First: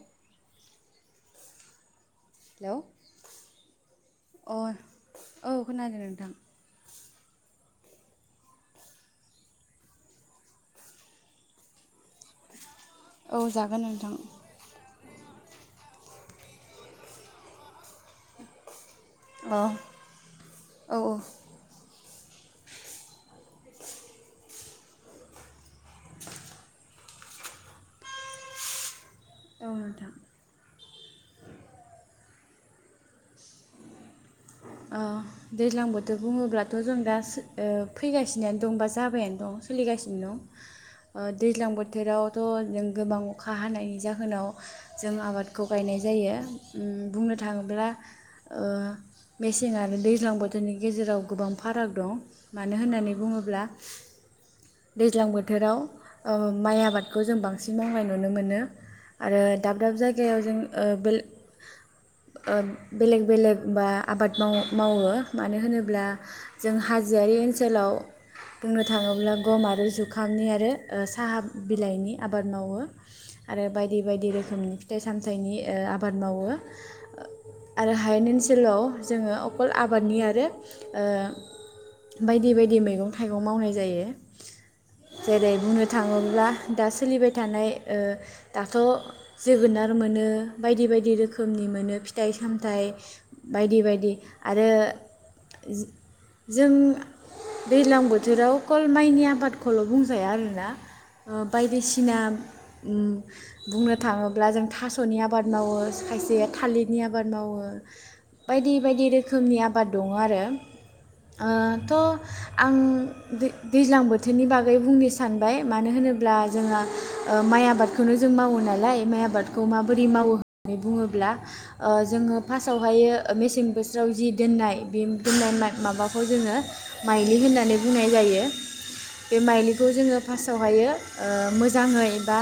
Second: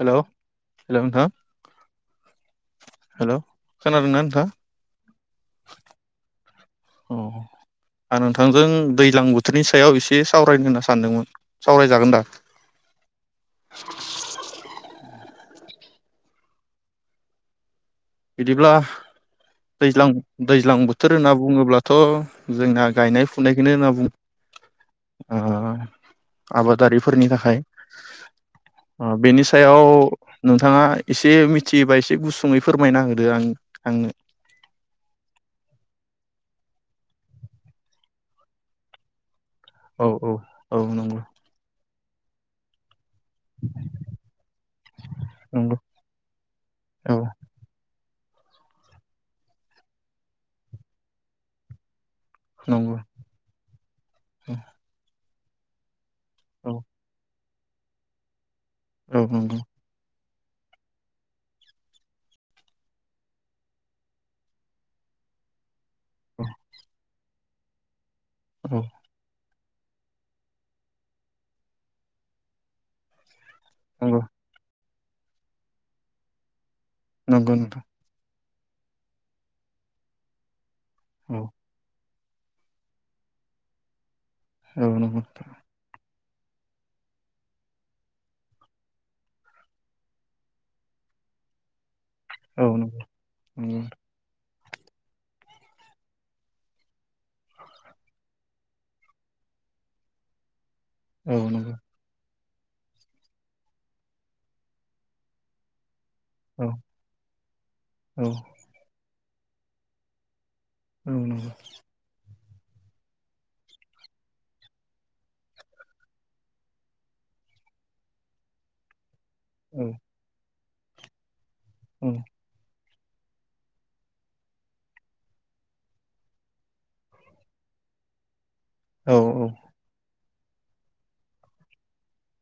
Hello hello नोंथां। Hello hello खोनादोंना नोंथां अ औ खोनादों नोंथां। अ आं नोंथांजों दैज्लां बोथोरनि सायाव एसे सावरायनो होनना सानदोंमोन सावरायजागोन दा? औ जागोन नोंथां। बिदिब्ला। अ दैज्लां दैज्लां औ बोथोर होनना बुङोब्लाथ'। जोंना गायनाय फुनायखौनो होनना बुङो ओ आबादारिफोरनि थाखाय। ओ बेनि औ सायाव नोंथां नोंथाङा। एसे मिथियोबा एसे गुसुङै। फोरमायना होदो आंनो आंनो। ओ दैज्लां बोथोर बुङोब्लाथ जों दा ओ फैगासिनोआनो दं बा जाबायानो दं। औ सोलिगासिनो औ औ नंगौ दं दैज्लां बो बोथोरावथ' जों गोबां अखा हानायनि जाहोनाव जों आबादखौ नंगौ गायनाय जायो। औ बुंनो थाङोब्ला ओ मेसें आरो दैज्लां बोथोरनि गेजेराव गोबां फाराग दं। मानो नंगौ होननानै बुङोब्ला दैज्लां बो बोथोराव औ माइ आबादखौ जों बां सिन मावनाय नुनो मोनो। औ आरो नंगौ दाब दाब जाय गायाव जों बेल-बेलेग बेलेग बा आबाद माव मावो मानो होनो ब्ला औ हाजोआारि ओनसोलाव बुंनो औ थाङोब्ला गम आरो जुखांनि आरो साहा बिलाइनि आबाद मावो। आरो बायदि नंगौ बायदि रोखोमनि फिथाइ सामथाइनि आबाद मावो। नंगौ नोंथां आरो हायेन ओनसो हेलौ जोङो अखल आबादनि आरो ओ औ बायदि बायदि मैगं थाइगं मावनाय जायो। औ नंगौ जेरै बुंनो थाङो ब्ला दा सोलिबाय थानाय दाथ जोगोनार मोनो बायदि बायदि रोखोमनि मोनो फि थाइ औ सामथाइ नंगौ नंगौ बायदि बायदि आरो जों दैज्लां बोथोराव कल माइनि आबादखौल बुंजाया आरोना। औ नंगौ बायदिसिना बुंनो थाङोब्ला जों थास'नि आबाद मावो। खायसे औ थालिरनि आबाद मावो। औ बायदि बायदि रोखोमनि आबाद दङ आरो। औ नंगौ ओ थ आं दैज्लां बोथोरनि बागै बुंनो सानबाय मानो होनोब्ला जोंहा माइ आबादखौनो जों मावो नालाय माइ आबाद खौ औ माबोरै मावो? नानै बुङोब्ला ओ औ जोङो फासआव ओमफायो ओ मेसें बोसोराव जि दोननाय बे दोननाय माय-माबाखौ जोङो माइलि होननानै बुंनाय जायो। औ बे औ माइलिखौ जोङो फार्स्टआवहायो ओ मोजाङै बा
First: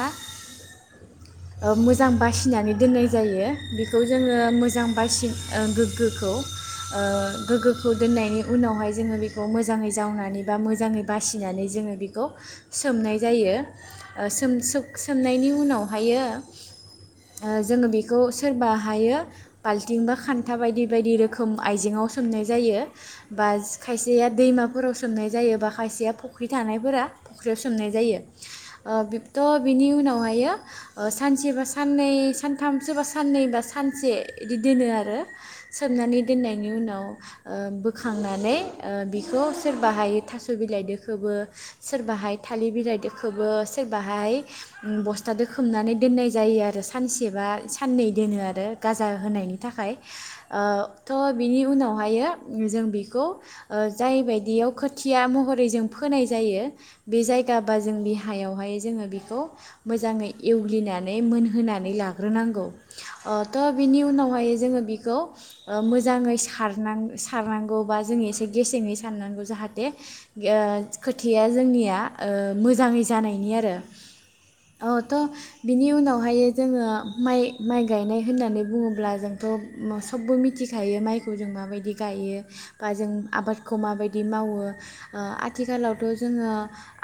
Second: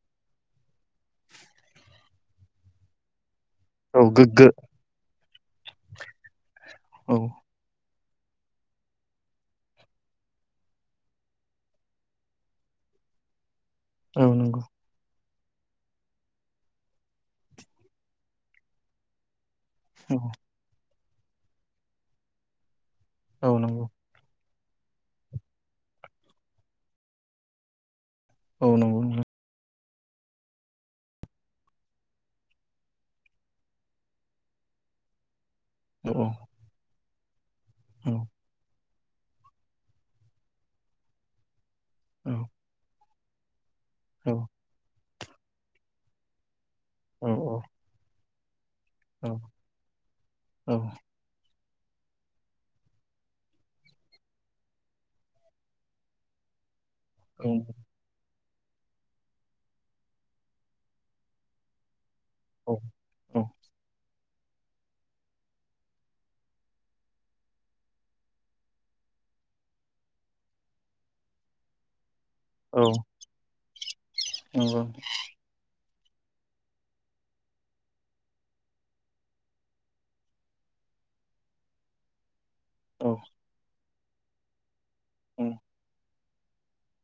ओ मोजां बासिनानै दोननाय जायो। बेखौ औ जोङो गोग्गो मोजां बासि ओ गो ग्गोखौ ओ औ गोग्गो खौ दोननायनि उनावहाय जोङो बेखौ मोजाङै जावनानै बा मोजाङै बासिनानै जोङो बेखौ सोमनाय जायो। औ ओ सोम नंगौ सोख सो सोमनायनि उनावहायो ओ जोङो बेखौ सोरबा हायो बाल्थिं बा औ खान्था बायदि बायदि रोखोम आइजेेङाव सोमनाय जायो। बा औ नंगौ खायसेया दैमा फोराव सोमनाय जायो बा माखासेया फुख्रि थानायफोरा फुख्रियाव सोमनाय जायो। औ ओ नंगौ नंगौ बिबथ बिनि उनावहायो ओ सानसे बा साननै सानथाम सोरबा साननै बा सानसे इदि दोनो आरो। औ सोमनानै औ दोननायनि उनाव [unintelligible] ओ बोखांनानै ओ बिखौ सोरबाहायो थास बिलाइदो खोबो। औ सोरबाहाय थालिर बिलाइदो खोबो सोरबाहाय औ बस थादो खोमनानै दोननाय जायो आरो। औ सानसेबा औ साननै दोनोआरो। गाजा औ होनायनि थाखाय ओ औ नंगौ औ थ बेनि उनावहायो जों बेखौ ओ जायबायदियाव खोथिया महरै जों फोनाय जायो बे औ नंगौ जायगाबा जों बिहा हायावहाय जोङो बेखौ मोजाङै एवग्लिनानै मोनहोनानै ला ग्रोनांगौ ओ थ' बिनि उनाव फायो जोङो बेखौ ओ मोजाङै सारनां सारनांगौ बा जों एसे गेसेङै सारनांगौ जाहाथे ओ खोथिया जोंनिया ओ मोजाङै जानायनि आरो। औ नोंथां थ' बिनि उनाव बेवहाय जोङो माइ माइ गायनाय होननानै बुङोब्ला जोंथ' मोस बो मिथिखायो माइखौ जों माबायदि गायो। बा जों आबादखौ मा बायदि मावो ओ आथिखालावथ' जोङो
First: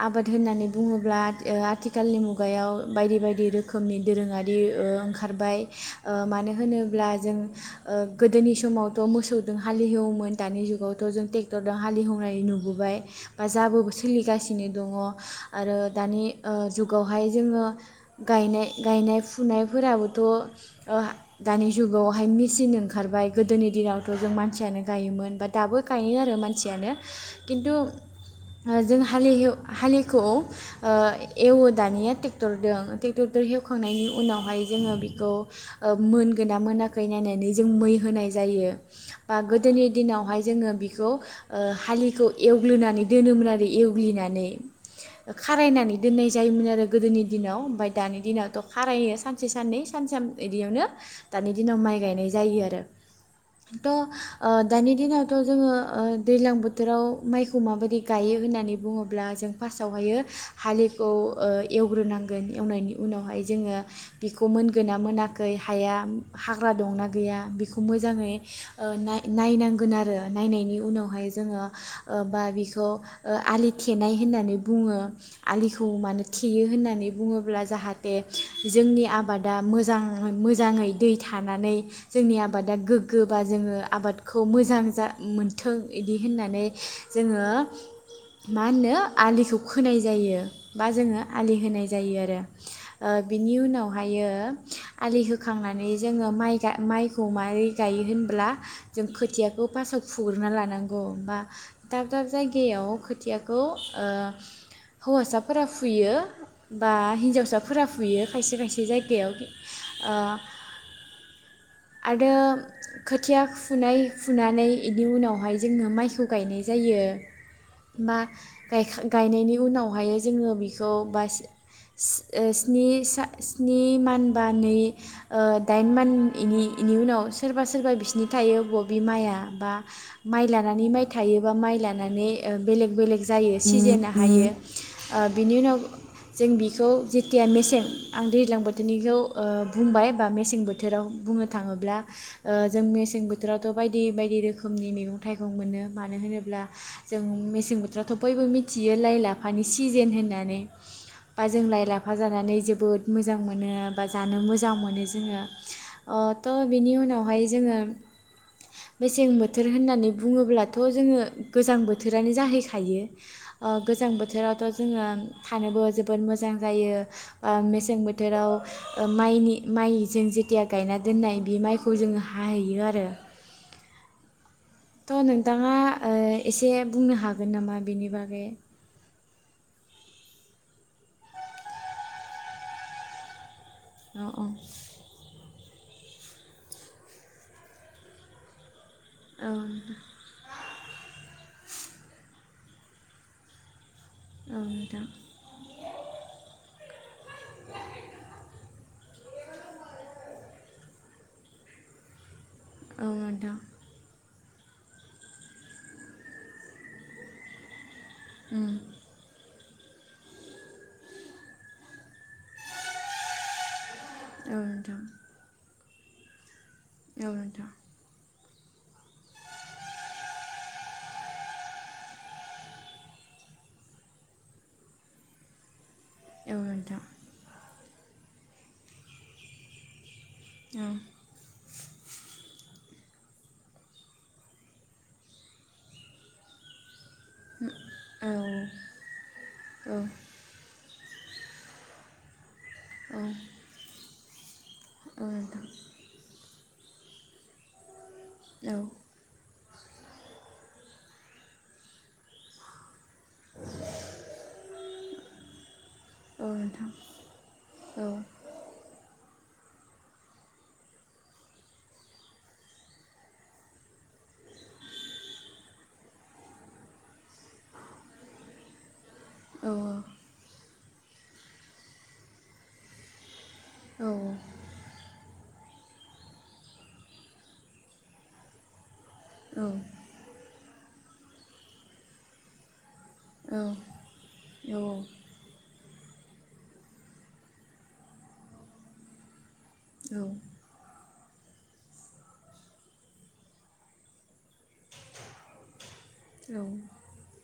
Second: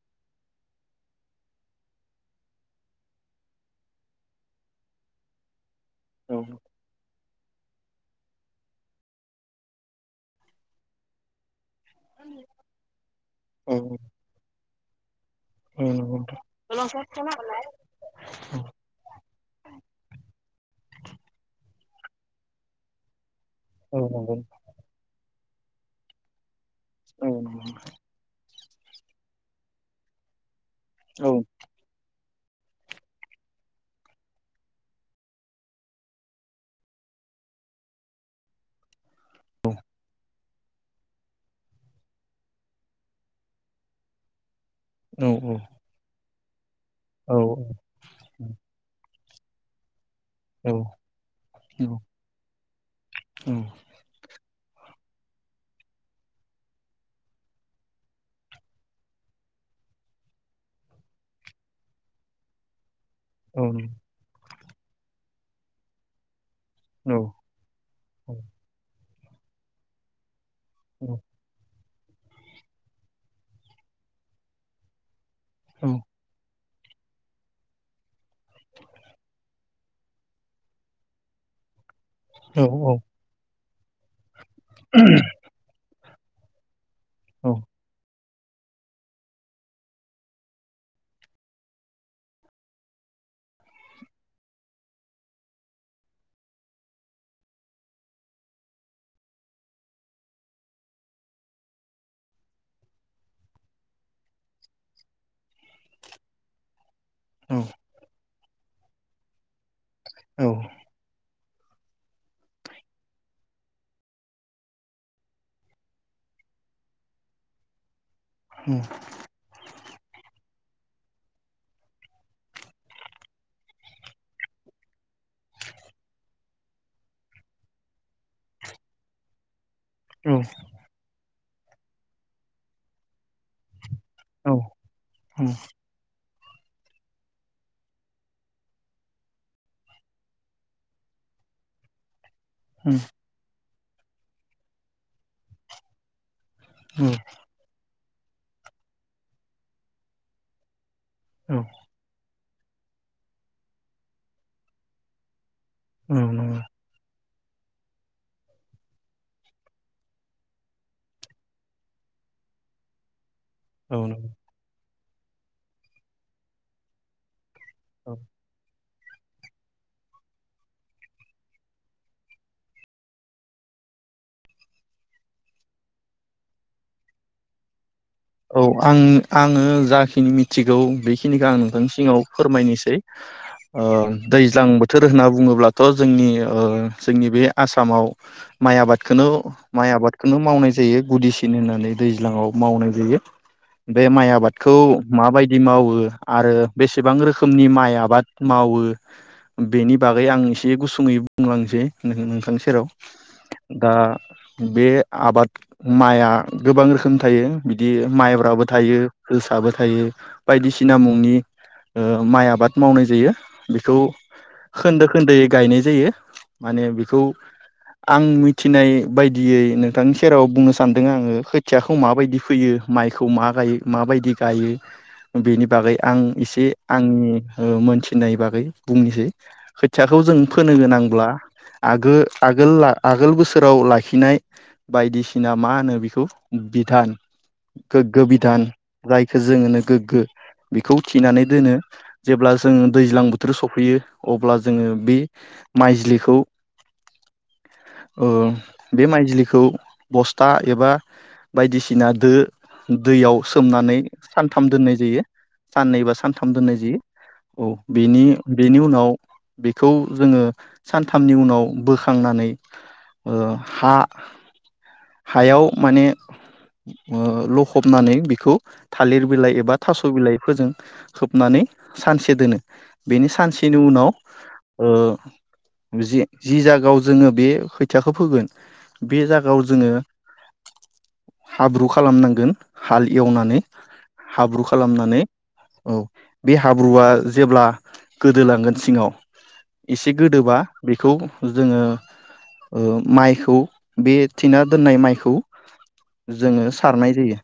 आबाद होननानै बुङोब्ला ओ आथिखालनि मुगायाव बायदि बायदि रोखोमनि दोरोङारि ओ ओंखारबाय। ओ मानो होनोब्ला जों [inaudible] ओ गोदोनि समावथ' मोसौदो हालिहेवोमोन दानि जुगावथ' जों टेक दो हालेवहोनाय नुबोबाय बा जाबोबो सोलिगासिनो नि दङ। आरो औ नंगौ दानि ओ जुगावहाय जोङो गायनाय गायनाय फुनायफोराबोथ' ओ दानि जुगावहाय मि सिन ओंखारबाय। गोदोनि दिनावथ' जों मानसियानो गायोमोन बा दाबो गायो आरो मान सियानो औ नंगौ औ औ खिनथु ओ जों हालिलिउ हालिखौ ओ एवो दानिया टेक ट्रेक्टरदों ट्रेक्टरदों एवखांनायनि उनावहाय जोङो बेखौ मोनगोना मोनाखै नायनानै जों मै होनाय जायो बा गोदोनि दिनावहाय जोङो बिखौ हालिखौ एवग्लिनानै दोनोमोन आरो एवग्लिनानै। औ खारायनानै दोननाय जायोमोन आरो। गोदोनि दिनाव ओमफ्राय दानि दिनावथ' खारायो सान साननै सान साम इदियावनो दानि दिनाव माइ नाय जायो आरो थ' ओ दा दानि दिनावथ' जोङो दैज्लां बोथोराव माइखौ माबायदि गायो होननानै बुङोब्ला जों फार्स्टआवहायो हालिखौ एवग्रोनांगोन एवनायनि उनावहाय जोङो बेखौ मोनगोन ना मोना खै हाया हा ग्रा दंना गैया बेखौ मोजाङै ओ नाय नायनांगोन आरो नायनायनि उनावहाय जोङो ओ बा बिखौ ओ आलि थेनाय होननानै बुङो। आलिखौ मानो थेयो होनना होननानै बुङोब्ला जाहाथे जोंनि आबादा मोजांङै मोजांङै दै थानानै जोंनि आबादा गोग्गोबा जोङो आबाद खौ मोजां जा मोनथों इदि होननानै जोङो मा होनो आलिखौ खोनाय जायो बा जोङो आलि होनाय जायो आरो ओ बिनि उनावहायो आलि होखांनानै जोङो माइ गा माइखौ मारै गायो होनब्ला जों खोथियाखौ फासआव फुग्रोना लानांगौ बा दाब दाब जायगायाव खोथियाखौ ओ हौवासाफोरा फुयो। बा हिन्जावसाफोरा फुयो। खायसे खायसे जायगायाव ओ आरो खोथिया फुनाय फुनानै इदि उनावहाय जोङो माइखौ गायनाय जायो। बा गायखा गायनायनि उनावहाय जोङो बे खौ बा सि सि ओ स्नि सा स्नि मानबा नै ओ दाइन मान इनि-इनि उनाव सोरबा सोरबा बिस्निनि थायो बबि माइआ बा माइ लानानै माइ थायो। बा माइ लानानै ओ बेलेक बेलेक जायो सिजेना हायो औ ओ औ बिनि उनाव जों बिखौ जेथिया मेसें आं दैज्लां बोथोरनिखौ ओ बुंबाय बा मेसें बोथोराव बुंनो थाङोब्ला ओ जों उम मेसें बोथोराव थ' बायदि बायदि रोखोमनि मैगं थाइगं मोनो मानो होनोब ब्ला उम जों मेसें बोथोराव थ' बयबो मिथियो लाइ लाफानि सिजेन होननानै बा औ जों लाइ लाफा जानानै जोबोद मोजां मोनो बा जानो मोजां मोनो जोङो। अ औ त नंगौ। बिनि उनावहाय जोङो मेसें बोथोर होननानै बुङोब्लाथ' जोङो गोजां बोथोरानो जाहैखायो। ओ औ गोजां नंगौ बोथोरावथ'। जोङो थानोबो जोबोद मोजां जायो। ओ मेसें औ। बोथोराव ओ माइनि माइ जों जेथिया गायना दोननाय बे माइखौ जोङो हाहैयो आरो। थ' नोंथाङा ओ एसे बुंनो हागोन नामा? बिनि बागै। औ आं आङो जाखिनि मिथिगौ बेखिनिखौ आङो नोंथांनो फोरमायनोसै ओ औ औ दैज्लां बोथोर होनना बुङोब्ला थ' जोंनि ओ जोंनि बे आसामाव माइ आबाद। खौनो औ माइ आबादखौनो मावनाय जायो गुदिसिन होननानै दैज्लाङाव मावनाय जायो। बे माइ आबादखौ नोंथां माबायदि मावो आरो बेसेबां रोखोमनि माइ आबाद मावो बेनि बागै आं एसे गुसुङै बुंलांसै नोंथांसिम। जेराव औ नोंथां दा। बे आबाद माइआ गोबां रोखोम थायो बिदि औ नोंथां माइब्राबो उम थायो फोलसाबो थायो थायो बायदिसिना मुंनि ओ माइ आबाद मावनाय जायो बेखौ औ नोंथां खोन्दो खोन्दोयै गायनाय जायो। माने बेखौ औ नोंथां आं मिथ थिनाय बायदियै नोंथांनि सेराव बुंनो सानदों आङो खोथियाखौ माबायदि फुयो माइखौ मा गायो मा बादि गायो बेनि बागै आं औ एसे नोंथां आंनि ओ मोन थिनाय बागै बुंनोसै खोथिया खौ जों फोनो औ गोनांब्ला आगो आगोला आगोल बोसोराव लाखिनाय बायदिसिना मा होनो बेखौ बिधान गोग्गो औ बिधान जायखौ जोङो होनो गोग्गो बेखौ थिनानै दोनो जेब्ला जोङो दैज्लां औ बोथोर सफैयो अब्ला जोङो बे औ नोंथां माइज्लिखौ ओ औ बे माइदिलिखौ बस्था एबा बायदिसिन ना दो दैयाव सोमनानै सानथाम दोननाय जायो साननैबा औ सानथाम दोननाय नोंथां जायो औ बेनि औ बेनि उनाव बेखौ जोङो सानथामनि उनाव बोखांनानै ओ हा हायाव माने ओ लख'बनानै बिखौ थालिर बिलाइ औ एबा थास' बिलाइफोरजों खोबनानै सानसे दोनो बेनि सानसे नि उनाव औ ओ जि जायगायाव जोङो बे खोथियाखौ फोगोन बे औ जायगायाव जोङो हाब्रु खालामनांगोन। हाल एवनानै औ हाब्रु खालामनानै औ बे हाब्रुआ जेब्ला गोदोलांगोन सिङाव एसे गोदोबा बेखौ जोङो माइखौ बे थिना दोननाय माइखौ जोङो सारनाय जायो।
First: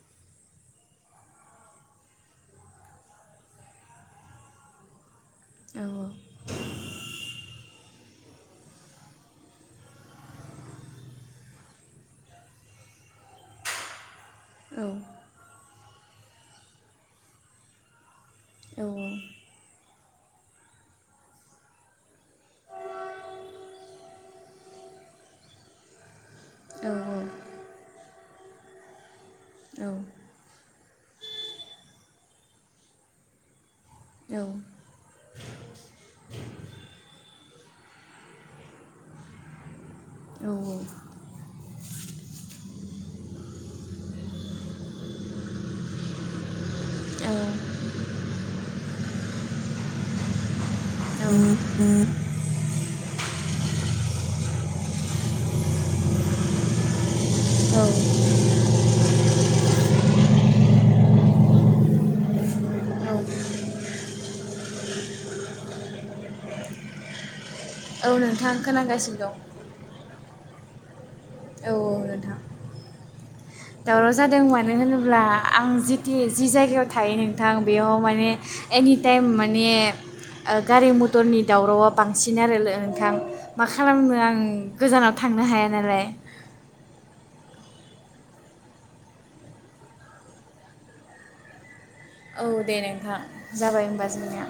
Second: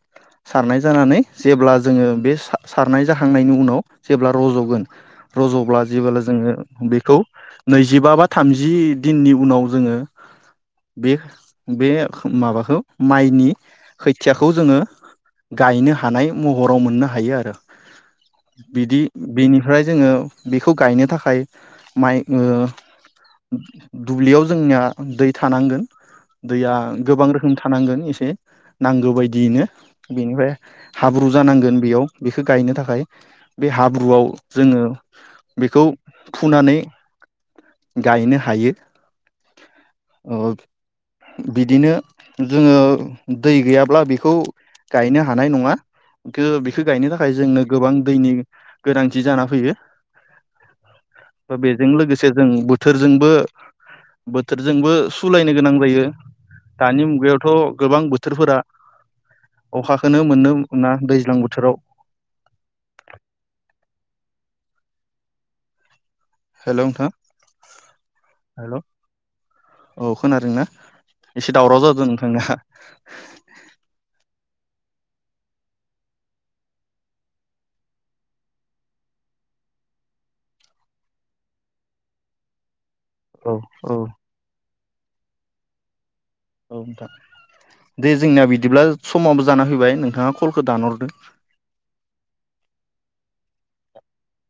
सारनाय जानानै जेब्ला जोङो बे सारनाय जाखांनायनि उनाव जेब्ला रज'गोन रज'ब्ला जेबोला जोङो बेखौ नै जिबा बा थामजि दिननि उनाव जोङो बे बे माबाखौ माइनि बि खोथा खोथियाखौ जोङो गायनो हा थानाय महराव मोननो हायो आरो बिदि बेनिफ्राय जोङो बेखौ गायनो थाखाय माइ ओ दुब्लियाव जोंनिया दै थानांगोन दैया औ गोबां रोखोम थानांगोन एसे नांगौ बायदि दिनो बेनिफ्राय हाब्रु जानांगोन बेयाव बेखौ गायनो थाखाय बे हाब्रुआव जोङो बेखौ फुनानै गायनो हायो अ बिद बिदिनो जोङो दै गैयाब्ला बेखौ गायनो हानाय नङा खो गायनो औ थाखाय जोंनो गोबां दैनि गोनांथि जाना फैयो। बेजों लोगोसे जों बोथोरजोंबो बोथोरजोंबो सुलायनो गोनां जायो दानि मुगायावथ' गोबां औ बोथोर बोथोरफोरा अखोखौनो मोननो मोना दैज्लां बोथोराव हेलौ नोंथां औ नोंथां खोनागासिनो दं खोनादों ना एसे औ दावराव औ जादों नोंथां। दावराव जादों मानो होनोब्ला आं जिथि जि जायगायाव थायो नोंथां बेयाव माने एनिटाइम माने गारि मथरनि दावरावा बांसिन आरो औ मा खालामनो आं गोजानाव थांनो हाया नालाय औ नोंथां दे जोंनिया बिदिब्ला समाबो जाना फैबाय नोंथाङा कलखौ दानहरदों औ दे नोंथां जाबाय होनोमबा जोंनिया